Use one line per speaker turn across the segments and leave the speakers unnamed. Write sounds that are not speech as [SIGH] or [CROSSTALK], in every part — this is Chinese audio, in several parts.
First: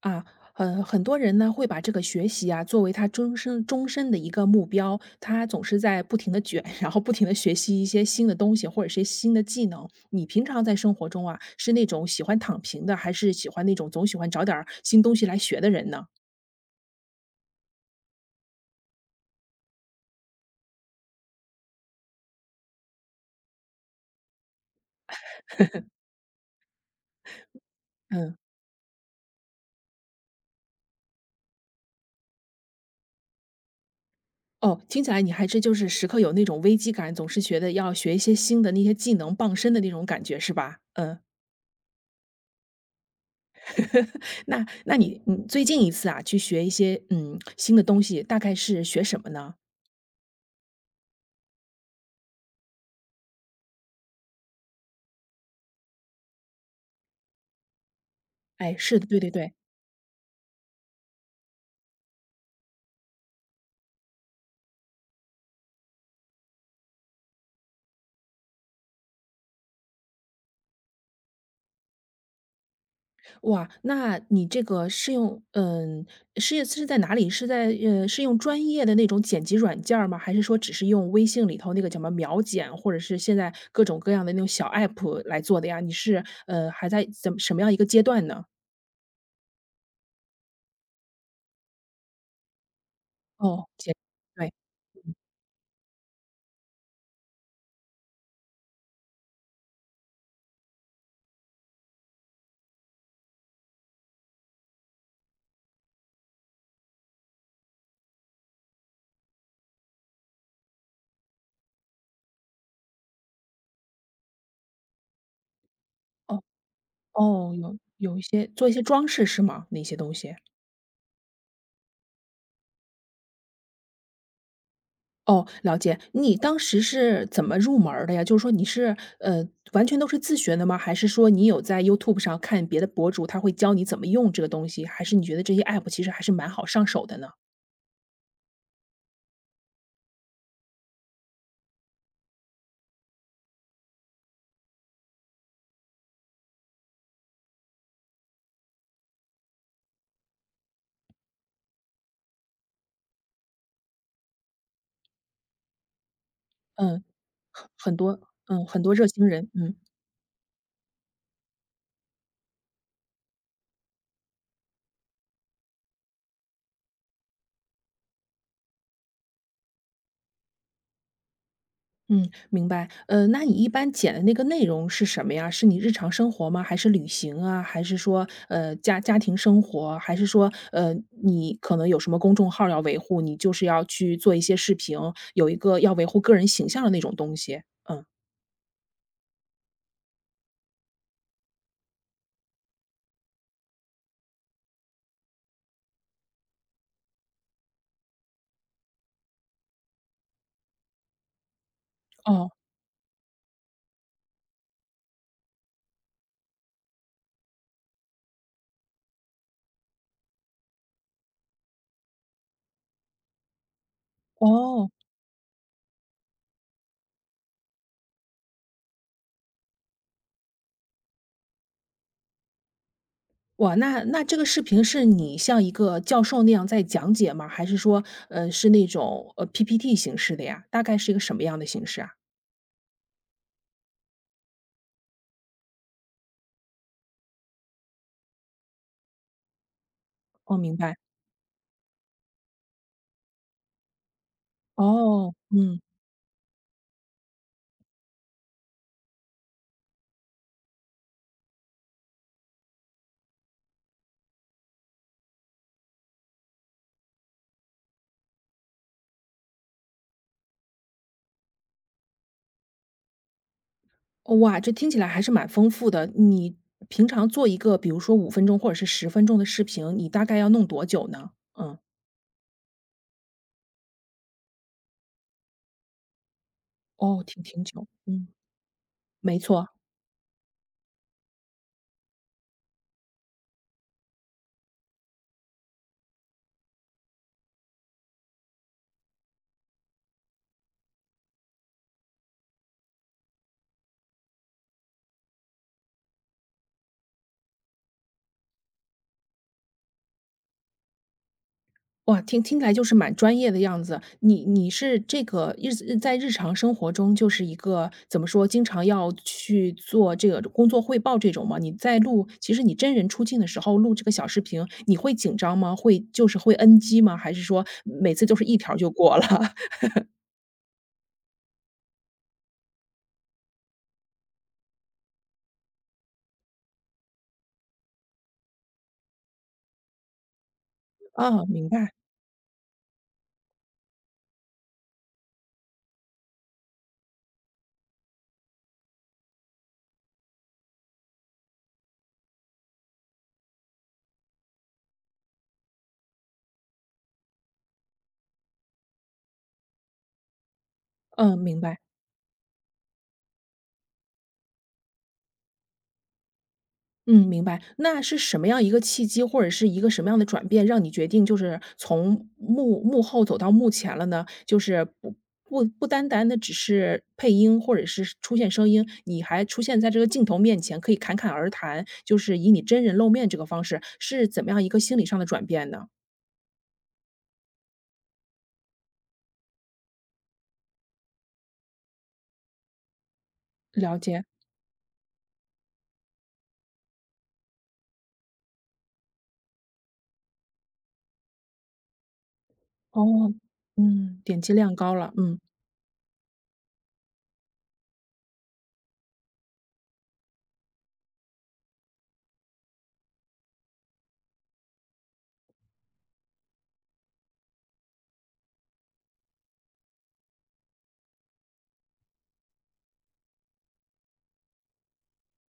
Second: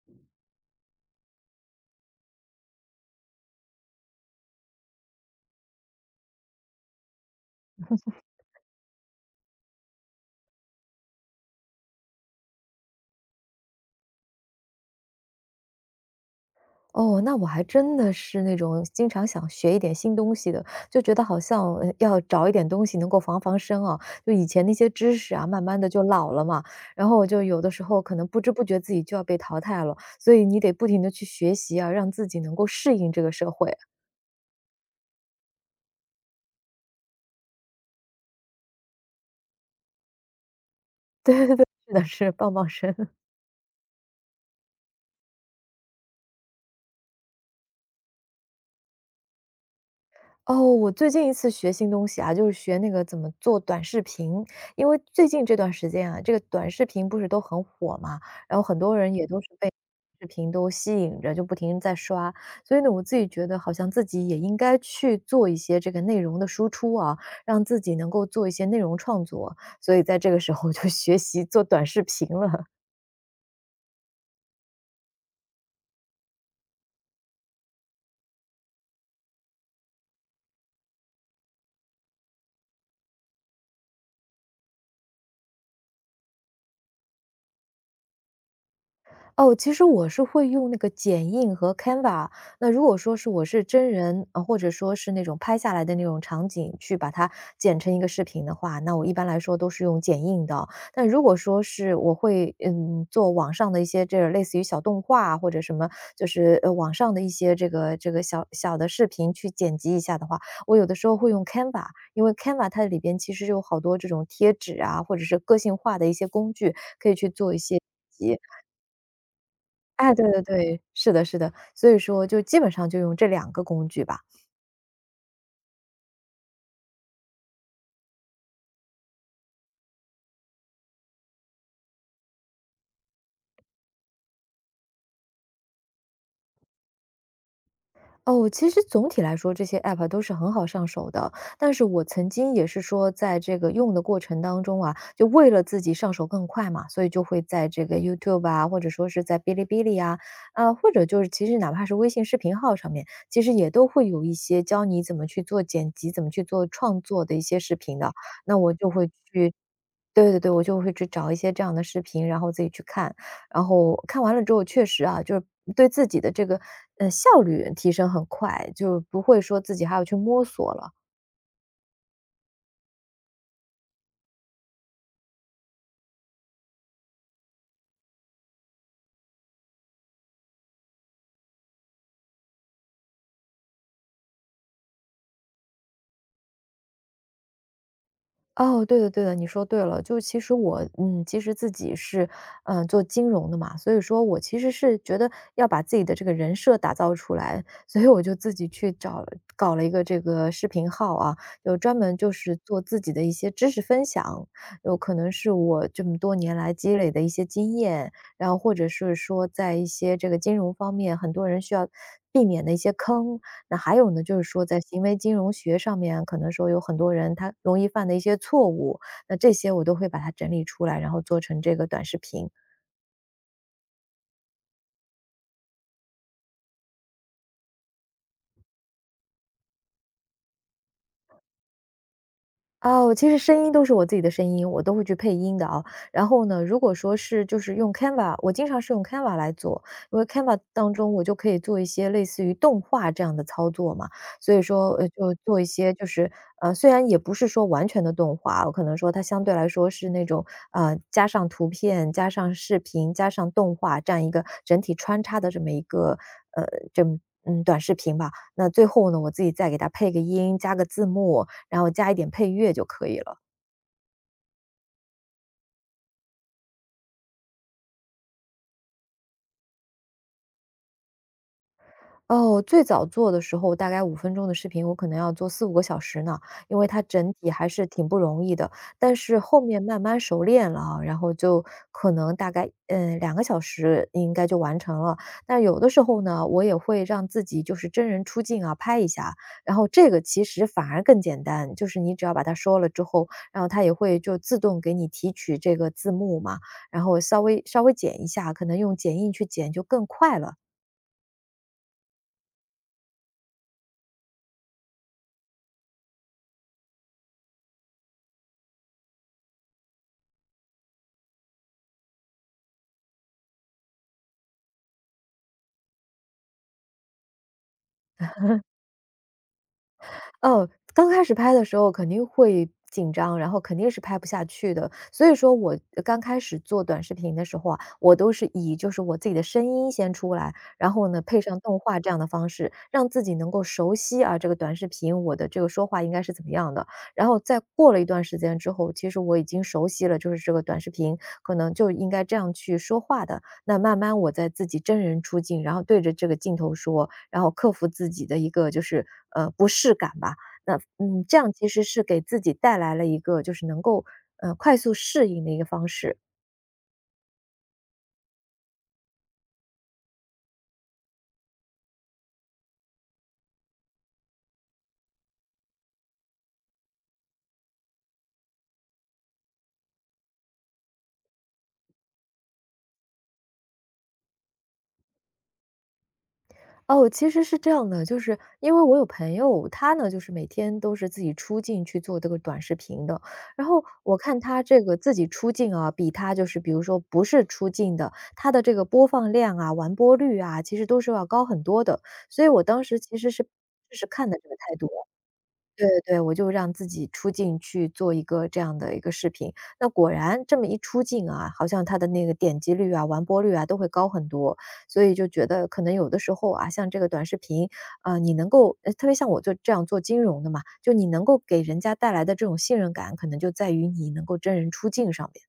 啊，很多人呢会把这个学习啊作为他终身的一个目标，他总是在不停的卷，[LAUGHS] 然后不停的学习一些新的东西或者是新的技能。你平常在生活中啊，是那种喜欢躺平的，还是喜欢那种总喜欢找点儿新东西来学的人呢？
哦，那我还真的是那种经常想学一点新东西的，就觉得好像要找一点东西能够防身啊。就以前那些知识啊，慢慢的就老了嘛，然后我就有的时候可能
嗯。
不知不觉自己就要被淘汰了，所以你得不停的去学习啊，让自己能够适应这个社会啊。
哦，听起来你还是就是时刻有那种危机感，总是觉得要学一些新的那些技能傍身的那种感觉是吧？嗯。
是的，是 [LAUGHS] 棒棒身。
那你最近一次啊去学一些新的东西，大概是学什么呢？
哦，我最近一次学新东西啊，就是学那个怎么做短视频。因为最近这段时间啊，这个短视频不是都很火嘛，然后
哎，
很多
是的，
人
对
也
对
都是
对。
被视频都吸引着，就不停地在刷。所以呢，我自己觉得好像自己也应该去做一些这个内容的输出啊，让自己能够做一些内容创作。所以在这个时候就 [LAUGHS] 学习做短视频了。
哇，那你这个是用是在哪里？是在是用专业的那种剪辑软件儿吗？还是说只是用微信里头那个叫什么秒剪，或者是现在各种各样的那种小 app 来做的呀？你是还在怎么什么样一个阶段呢？
哦，其实我是会用那个剪映和 Canva。那如果说是我是
哦，
真
剪，
人，
对。
或者说是那种拍下来的那种场景，去把它剪成一个视频的话，那我一般来说都是用剪映的。但如果说是我会，嗯，做网上的一些这类似于小动画啊或者什么，就是网上的一些这个小小的视频去剪辑一下的话，我有的时候会用 Canva,因为 Canva 它里边其实有好多这种贴纸啊，或者是个性化的一些
哦
工具，可以去
哦，
做一
有
些。
有一些做一些装饰是吗？那些东
哎，对
西？
对对，是的是的，所以说就基本上就用这两个工具吧。
哦，了解。你当时是怎么入门儿的呀？就是说你是，完全都是自学的吗？还是说你有在 YouTube 上看别的博主，他会教你怎么用这个东西？还是你觉得这些 App 其实还是蛮好上手的呢？
哦，其实总体来说这些 App 都是很好上手的，但是我曾经也是说在这个用的过程当中啊，就为了自己上手更快嘛，所以就会在这个 YouTube 啊，或者说是在哔哩哔哩啊，啊，或者就是其实哪怕是微信视频号上面，其实也都会有一些教你怎么去做剪辑，怎么去做创
嗯，
作的一些
很
视
很
频的，
多。
那我
很
就
多热
会
心人，
去
嗯。
对对对，我就会去找一些这样的视频，然后自己去看。然后看完了之后，确实啊，就是对自己的这个，效率提升很快，就不会说自己还要去摸索了。
嗯，明白。那你一般剪的那个内容是什么呀？是你日常生活吗？还是旅行啊？还是说，家庭生活？还是说，你可能有什么公众号要维护，你就是要去做一些视频，有一个要维护个人形象的那种东西？嗯。
哦，对的对的，你说对了。就其实我，嗯，其实自己是，嗯，做金融的嘛，所以说我其实是觉得要把自己的这个人设打造出来，所以我就自己去找了搞了一个这个视频号啊，有专门就
哦。
是做自己的一些知识分享，有可能是我这么多年来积累的一些经验，然后或者是说在一些这个金融方面，很多人需要避免的一些坑，那还有呢，就是说在
哦。
行为金融学上面啊，可能说有很多人他容易犯的一些错误，那这些我都会把它整理出来，然后做成这个短视频。
哇，那这个视频是你像一个教授那样在讲解吗？还是说，是那种，PPT 形式的呀？大概是一个什么样的形式啊？
哦，其实声音都是我自己的声音，我都会去配音的啊。然后呢，如果说是就是用 Canva,我经常是用 Canva 来做，因为
哦，
Canva
明
当
白。
中我就可以做一些类似于动画这样的操作嘛。所以说，就
哦，
做一
嗯。
些就是虽然也不是说完全的动画，我可能说它相对来说是那种加上图片、加上视频、加上动画这样一个整体穿插的这么一个呃，这么嗯短视频吧。那最后呢，我自己再给它配个音，加个字幕，然后加一点配乐就可以了。
哇，这听起来还是蛮丰富的。你平常做一个，比如说5分钟或者是10分钟的视频，你大概要弄多久呢？嗯。
哦，最早做的时候，大概5分钟的视频，我可能要做四五个小时呢，因为它
哦，
整
挺
体
挺
还是
久，
挺不
嗯，
容易的。但是
没
后
错。
面慢慢熟练了啊，然后就可能大概，嗯2个小时应该就完成了。但有的时候呢，我也会让自己就是真人出镜啊，拍一下，然后这个其实反而更简单，就是你只要把它说了之后，然后它也会就自动给你提取这个字幕嘛，然后稍微剪一下，可能用剪映去剪就更快了。
哇，听起来就是蛮专业的样子。你是这个在日常生活中就是一个怎么说，经常要去做这个工作汇报这种吗？你在录其实你真人出镜的时候录这个小视频，你会紧张吗？会 NG 吗？还是说每次都是一条就过了？[LAUGHS]
哦，刚开始拍的时候肯定会紧张，然后肯定是拍不下去的。所以说我刚开始做短视频的时候啊，我都是以就是我自己的声音先出来，然后呢配
啊，
上
明
动
白。
画这样的方式，让自己能够熟悉啊这个短视频我的这个说话应该是怎么样的。然后再过了一段时间之后，其实我已经熟悉了，就是这个短视频可能就应该这样去说话的。那慢慢我在自己真人出镜，然后对着这个镜头说，然后克服自己的一个就是，不适感吧。那嗯，这
嗯，
样
明
其
白。
实是给自己带来了一个就是能够，快速适应的一个方式。
嗯，明白。那是什么样一个契机，或者是一个什么样的转变，让你决定就是从幕后走到幕前了呢？就是不单单的只是配音或者是出现声音，你还出现在这个镜头面前，可以侃侃而谈，就是以你真人露面这个方式，是怎么样一个心理上的转变呢？
哦，其实是这样的，就是因为我有朋友，他呢就是每天都是自己出镜去做这个短视频的。然后
了
我
解。
看他这个自己出镜啊，比他就是比如说不是出镜的，他的这个播放量啊、完播率啊，其实都是要高很多的。所以我当时其实
哦，
是就是
嗯，
看的
点
这
击
个态
量
度。
高了，嗯。
对对，对，我就让自己出镜去做一个这样的一个视频。那果然这么一出镜啊，好像它的那个点击率啊、完播率啊都会高很多，所以就觉得可能有的时候啊，像这个短视频，你能够，特别像我就这样做金融的嘛，就你能够给人家带来的这种信任感，可能就在于你能够真人出镜上面。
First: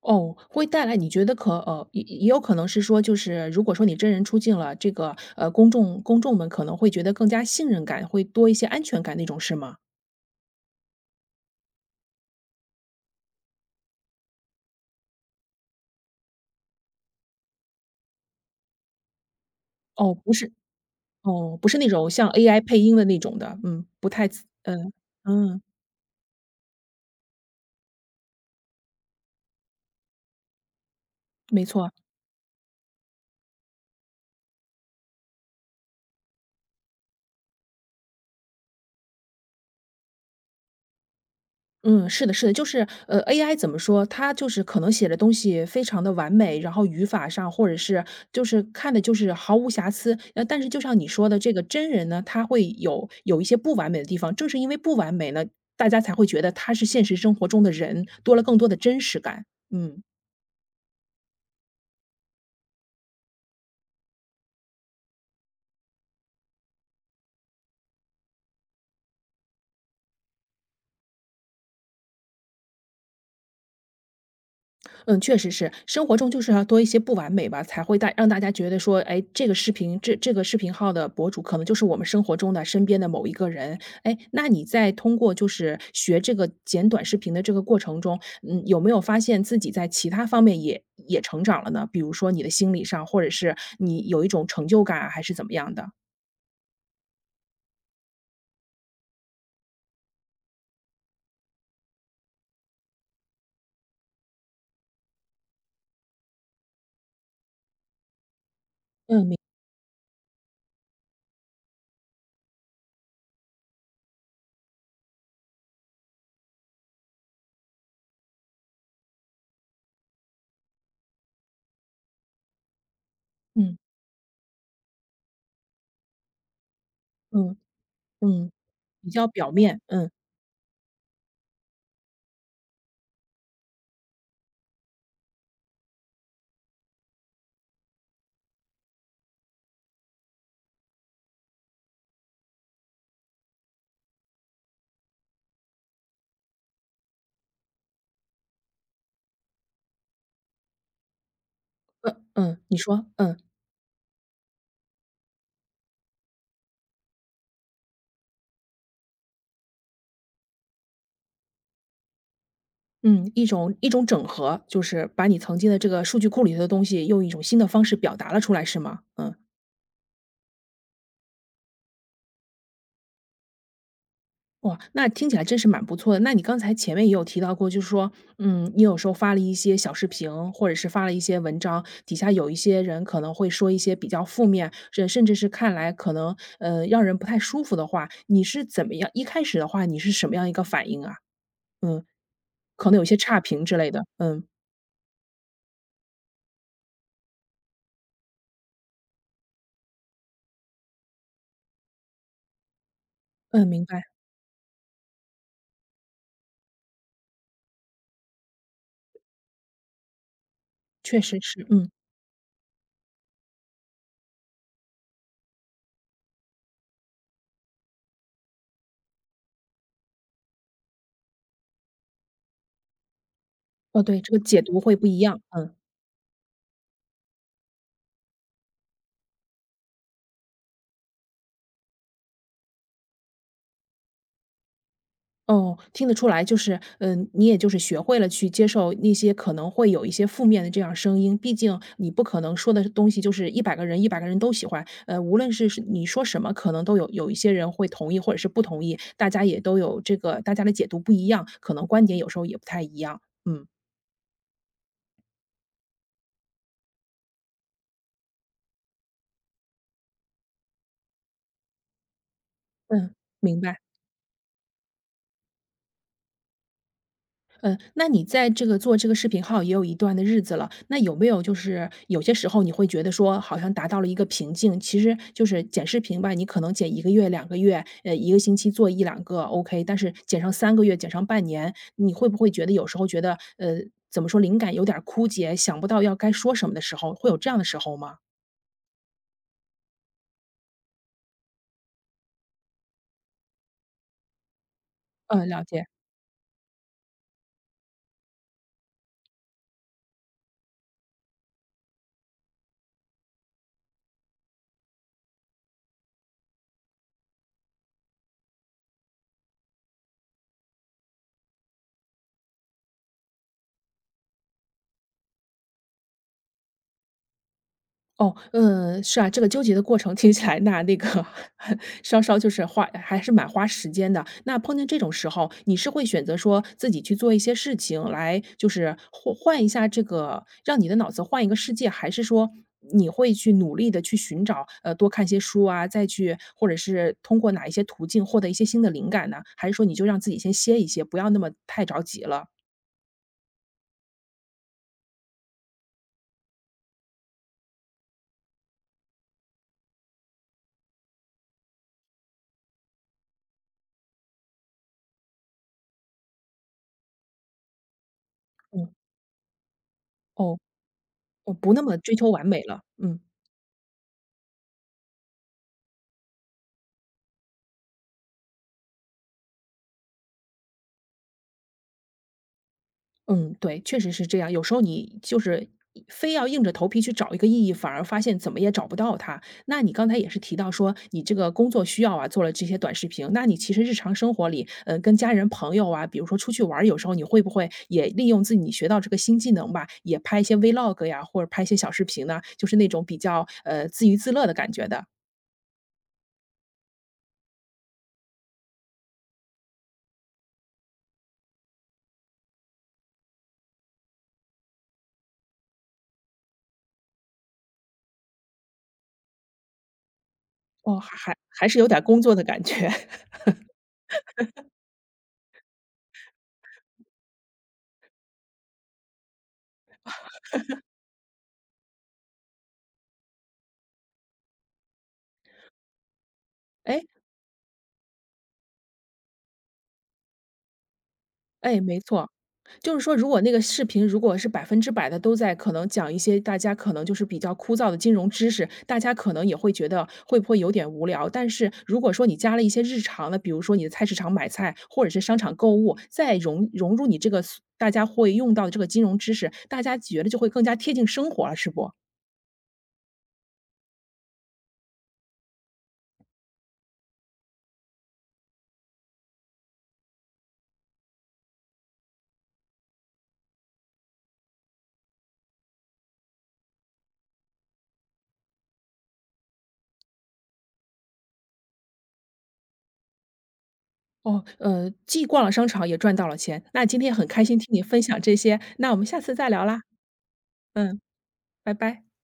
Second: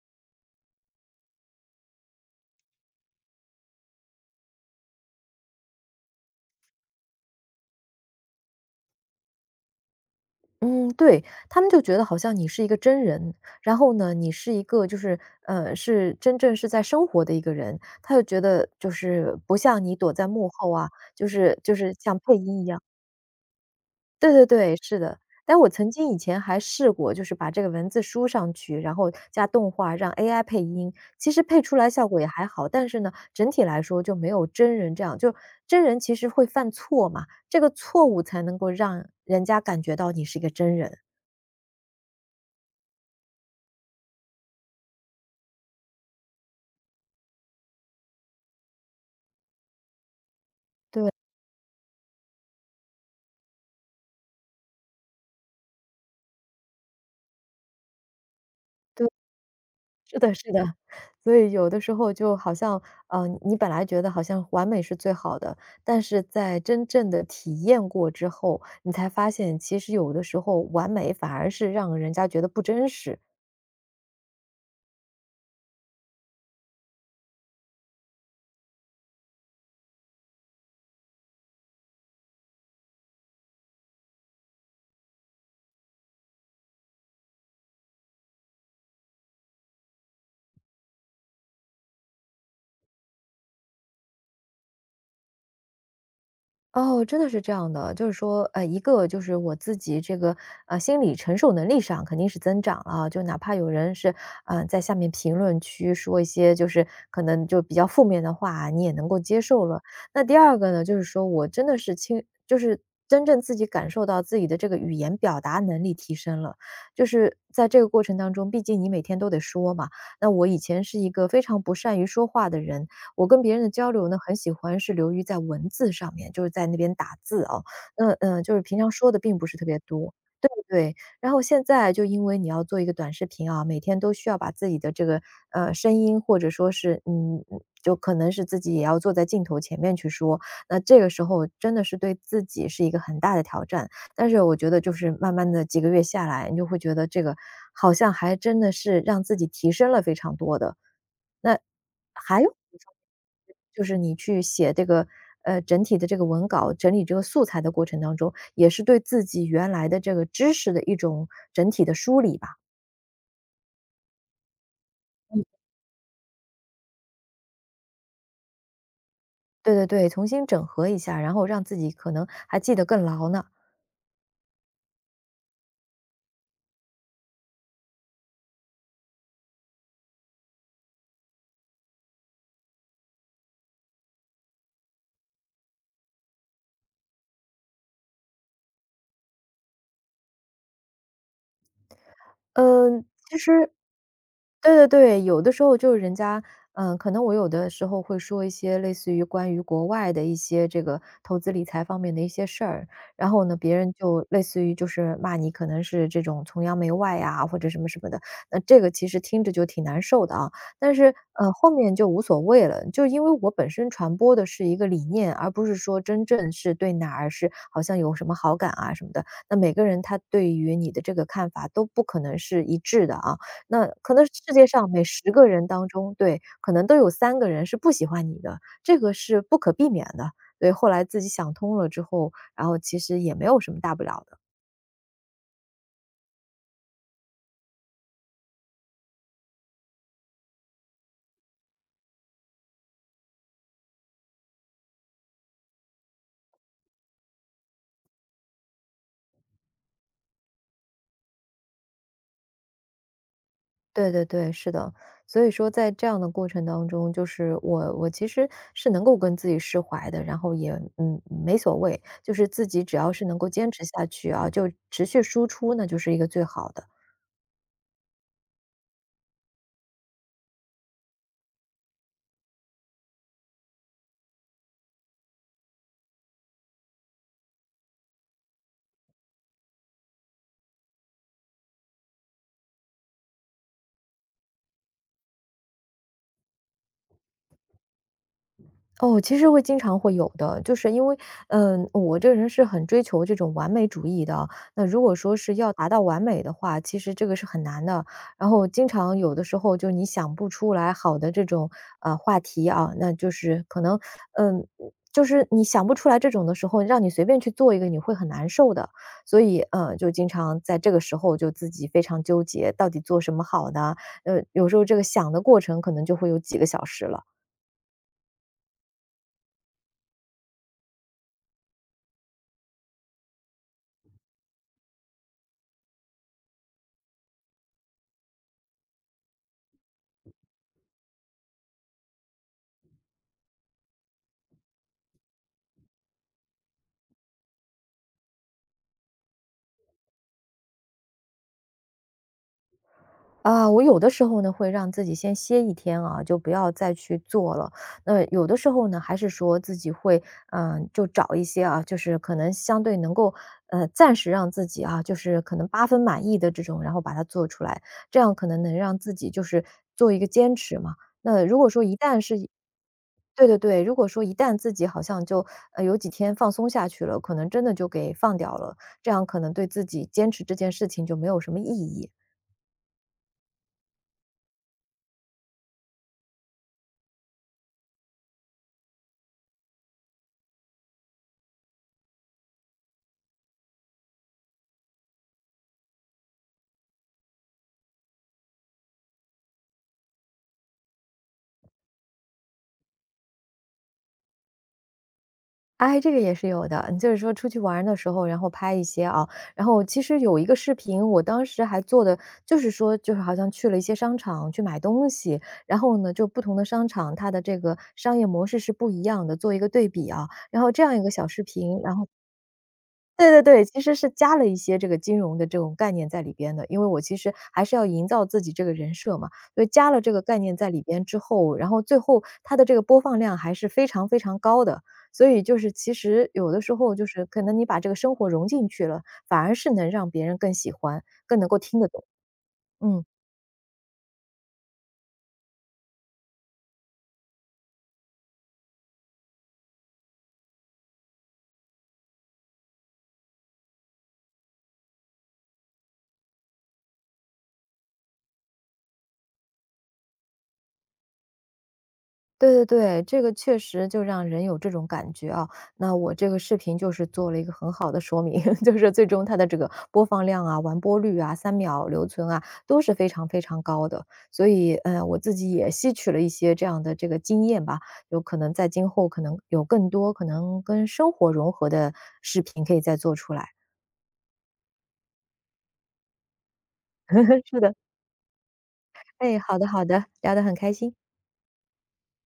哦，会带来你觉得也有可能是说，就是如果说你真人出镜了，这个，公众们可能会觉得更加信任感，会多一些安全感那种是吗？
嗯，对，他们就觉得好像你是一个真人，然后呢，你是一个就是，是真正是在生活的一个人，他就觉得就是不像你躲
哦，
在
不
幕
是。
后啊，就是
哦，不
就
是那
是
种
像
像
配
AI
音一
配
样。
音的那种的，嗯，不太。
对对对，
嗯，
是的。但
嗯，
我曾经以前还试过，就是把这个文字输上去，然后加动画让 AI 配音，其实配
没
出来
错。
效果也还好，但是呢，整体来说就没有真人这样，就真人其实会犯错嘛，这个错误才能够让人家感觉到你是一个真人。
嗯，是的，是的，就是AI 怎么说，它就是可能写的东西非常的完美，然后语法上或者是就是看的就是毫无瑕疵。但是就像你
对。
说的，这个真人呢，他会有一些不完美的地方，正是因为不完美呢，大家才会觉得他是现实生活中的人，多了更多的真
对，
实感。嗯。
是的是的。所以有的时候就好像，你本来觉得好像完美是最好的，但是在真正的体验过之后，你才发现其实有的时候完美反而是让人家觉得不真实。
嗯，确实是，生活中就是要多一些不完美吧，才会让大家觉得说，哎，这个视频这这个视频号的博主可能就是我们生活中的身边的某一个人。哎，那你在通过就是学这个剪短视频的这个过程中，嗯，有没有发现自己在其他方面也成长了呢？比如说你的心理上，或者是你有一种成就感啊还是怎么样的？
哦，真的是这样的，就是说，一个就是我自己这个心理承受能力上肯定是增长了啊，就哪怕有人是在下面评论区说一些就是可能就比较负面的话，你也能够接受了。那第二个呢，就是说我真的是就是真正自己感受到自己的这个语言表达能力提升了，就是在这个过程当中，毕竟你每天都得说嘛。那我以前是一个非常不善于说话的人，我跟别人的
嗯
交流呢，很喜欢是流于在文字上面，就是在那边打字
嗯
哦。那嗯，
嗯。
就是平常
比
说的
较
并不
表
是特别
面，嗯
多。对不对，然后现在就因为你要做一个短视频啊，每天都需要把自己的这个声音，或者说是就可能是自己也要坐在镜头前面去说，那这个时候真的是对自己是一个很大的挑战。但是我觉得就是慢慢的几个月下来，你就会觉得这个好像还真的是让自己提升了非常多的。那
呃
还有
嗯，你
一方
说，嗯。
面就是你去写这个，整体的这个文稿，整理这个素材的过程当中，也是对自己原来的这个知识的一种整体的梳理吧。
嗯，一种整合，就是把你曾经的这个数据库里头的东西，用一种新的方式表达了出来，是吗？嗯。
对对对，重新整合一下，然后让自己可能还记得更牢呢。
哇，那听起来真是蛮不错的。那你刚才前面也有提到过，就是说，嗯，你有时候发了一些小视频，或者是发了一些文章，底下有一些人可能会说一些比较负面，甚至是看来可能让人不太舒服的话，你是怎么样？一开始的话，你是什么样一个反应啊？嗯，可能
嗯，
有些
其
差评
实
之类的。嗯。
对对对，有的时候就是人家，可能我有的时候会说一些类似于关于国外的一些这个投资理财方面的一些事儿，然后呢，
嗯，
别
明
人
白。
就类似于就是骂你可能是这种崇洋媚外呀，或者什么什么的，那这个其实听着就挺难受的啊。但是
确实是。
后
嗯。
面就无所谓了，就因为我本身传播的是一个理念，而不是说真正是对哪儿是好像有什么好感啊什么的。那每个人他对于你的这个看法都不可能是一致的啊，那
哦，
可
对，
能
这个
世
解
界
读
上
会
每
不一
十
样。
个人
嗯。
当中对，可能都有3个人是不喜欢你的，这个是不可避免的。对，后来自己想通了之后，然后其实也没有什么大不了的。
哦，听得出来，就是，嗯，你也就是学会了去接受那些可能会有一些负面的这样声音，毕竟你不可能说的东西就是一百个人都喜欢，无论是你说什么，可能都有一些人会同意或者是不同意，大家也都有这个大家的解读不一样，可能观点有时候也不太一样，嗯。
对对对，是的。所以说在这样的过程当中，就是我其实是能够跟自己释怀的，然后也，没所谓，就是自己只要
嗯，
是能够
明
坚
白。
持下去啊，就持续输出，那就是一个最好的。
嗯，那你在这个做这个视频号也有一段的日子了，那有没有就是有些时候你会觉得说好像达到了一个瓶颈，其实就是剪视频吧，你可能剪1个月、2个月，1个星期做一两个 OK，但是剪上3个月、剪上半年，你会不会觉得有时候觉得，怎么说灵感有点儿枯竭，想不到要该说什么的时候，会有这样的时候吗？
哦，其实会经常会有的，就是因为，我这个人是很追求这种完美主义的。那如果说
嗯，
是
了
要
解。
达到完美的话，其实这个是很难的。然后经常有的时候就你想不出来好的这种话题啊，那就是可能，嗯，就是你想不出来这种的时候，让你随便去做一个，你会很难受的。所以，就经常在这个时候就自己非常纠结，到底做什么好呢？有时候这个想的过程可能就会有几个小时了。
哦，嗯，是啊，这个纠结的过程听起来那个 [LAUGHS] 稍稍就是花，还是蛮花时间的。那碰见这种时候，你是会选择说自己去做一些事情来，就是换换一下这个，让你的脑子换一个世界，还是说你会去努力的去寻找，多看些书啊，再去或者是通过哪一些途径获得一些新的灵感呢？还是说你就让自己先歇一歇，不要那么太着急了？
啊，我有的时候呢，会让自己先歇一天啊，就不要再去做了。那有的时候呢，还是说自己会，就找一些啊，就是可能相对能够，暂时让自己啊，就是可能八分满意的这种，然后把它做出来，这样可能能
嗯。
让自己就是做一个坚
哦，
持嘛。那
我
如果
不
说
那
一
么追
旦
求完
是
美了，嗯。
对对对，如果说一旦自己好像就有几天放松下去了，可能真的就给放掉了，这样可能对自己坚持这件事情就没有什么意义。
嗯，对，确实是这样。有时候你就是非要硬着头皮去找一个意义，反而发现怎么也找不到它。那你刚才也是提到说，你这个工作需要啊，做了这些短视频。那你其实日常生活里，嗯，跟家人朋友啊，比如说出去玩儿，有时候你会不会也利用自己学到这个新技能吧，也拍一些 vlog 呀，或者拍一些小视频呢？就是那种比较自娱自乐的感觉的。
哎，这个也是有的。就是说出去玩儿的时候，然后拍一些啊，然后其实有一个视频，我当时还做的就是说，就是好像去了一些商场去买东西，然后呢，就不同的商场它的这个商业模式是不一样的，做一个对比啊。然后这样
哦，
一个小
还
视
还是
频，
有
然
点
后
工作的感觉。
对
[LAUGHS]
对对，其实是加了一些这个金融的这种概念在里边的，因为我其实还是要营造自己这个人设嘛，所以加了这个概念在里边之后，然后最后它的这个播放量还是非常非常高的。所以就是其实有的时候
哎
就是可能你把这个生活融进去了，反而是能让别人更喜欢，更能够听
哎，
得
没
懂。
错。就是
嗯。
说，如果那个视频如果是100%的都在可能讲一些大家可能就是比较枯燥的金融知识，大家可能也会觉得会不会有点无聊。但是如果说你加了一些日常的，比如说你的菜市场买菜，或者是商场购物，再融入你这个大家会用到的这个金融知识，大家觉得就会更加贴近生活了，是不？
对对对，这个确实就让人有这种感觉啊。那我这个视频就是做了一个很好的说明，[LAUGHS] 就是最终它的这个播放量啊、完播率啊、3秒留存啊都是非常非常高的。所以，我自己也吸取了一些这样的这个经验吧，有可能在今后可能有更多可能跟生活融合的视频可以再做出来。
哦，既逛了商场也赚到了钱，那今天很开
[LAUGHS]
心
是
听
的，
你分享这些，那我们下次
哎，
再
好
聊
的
啦。
好的，聊得很开心。
嗯，拜拜。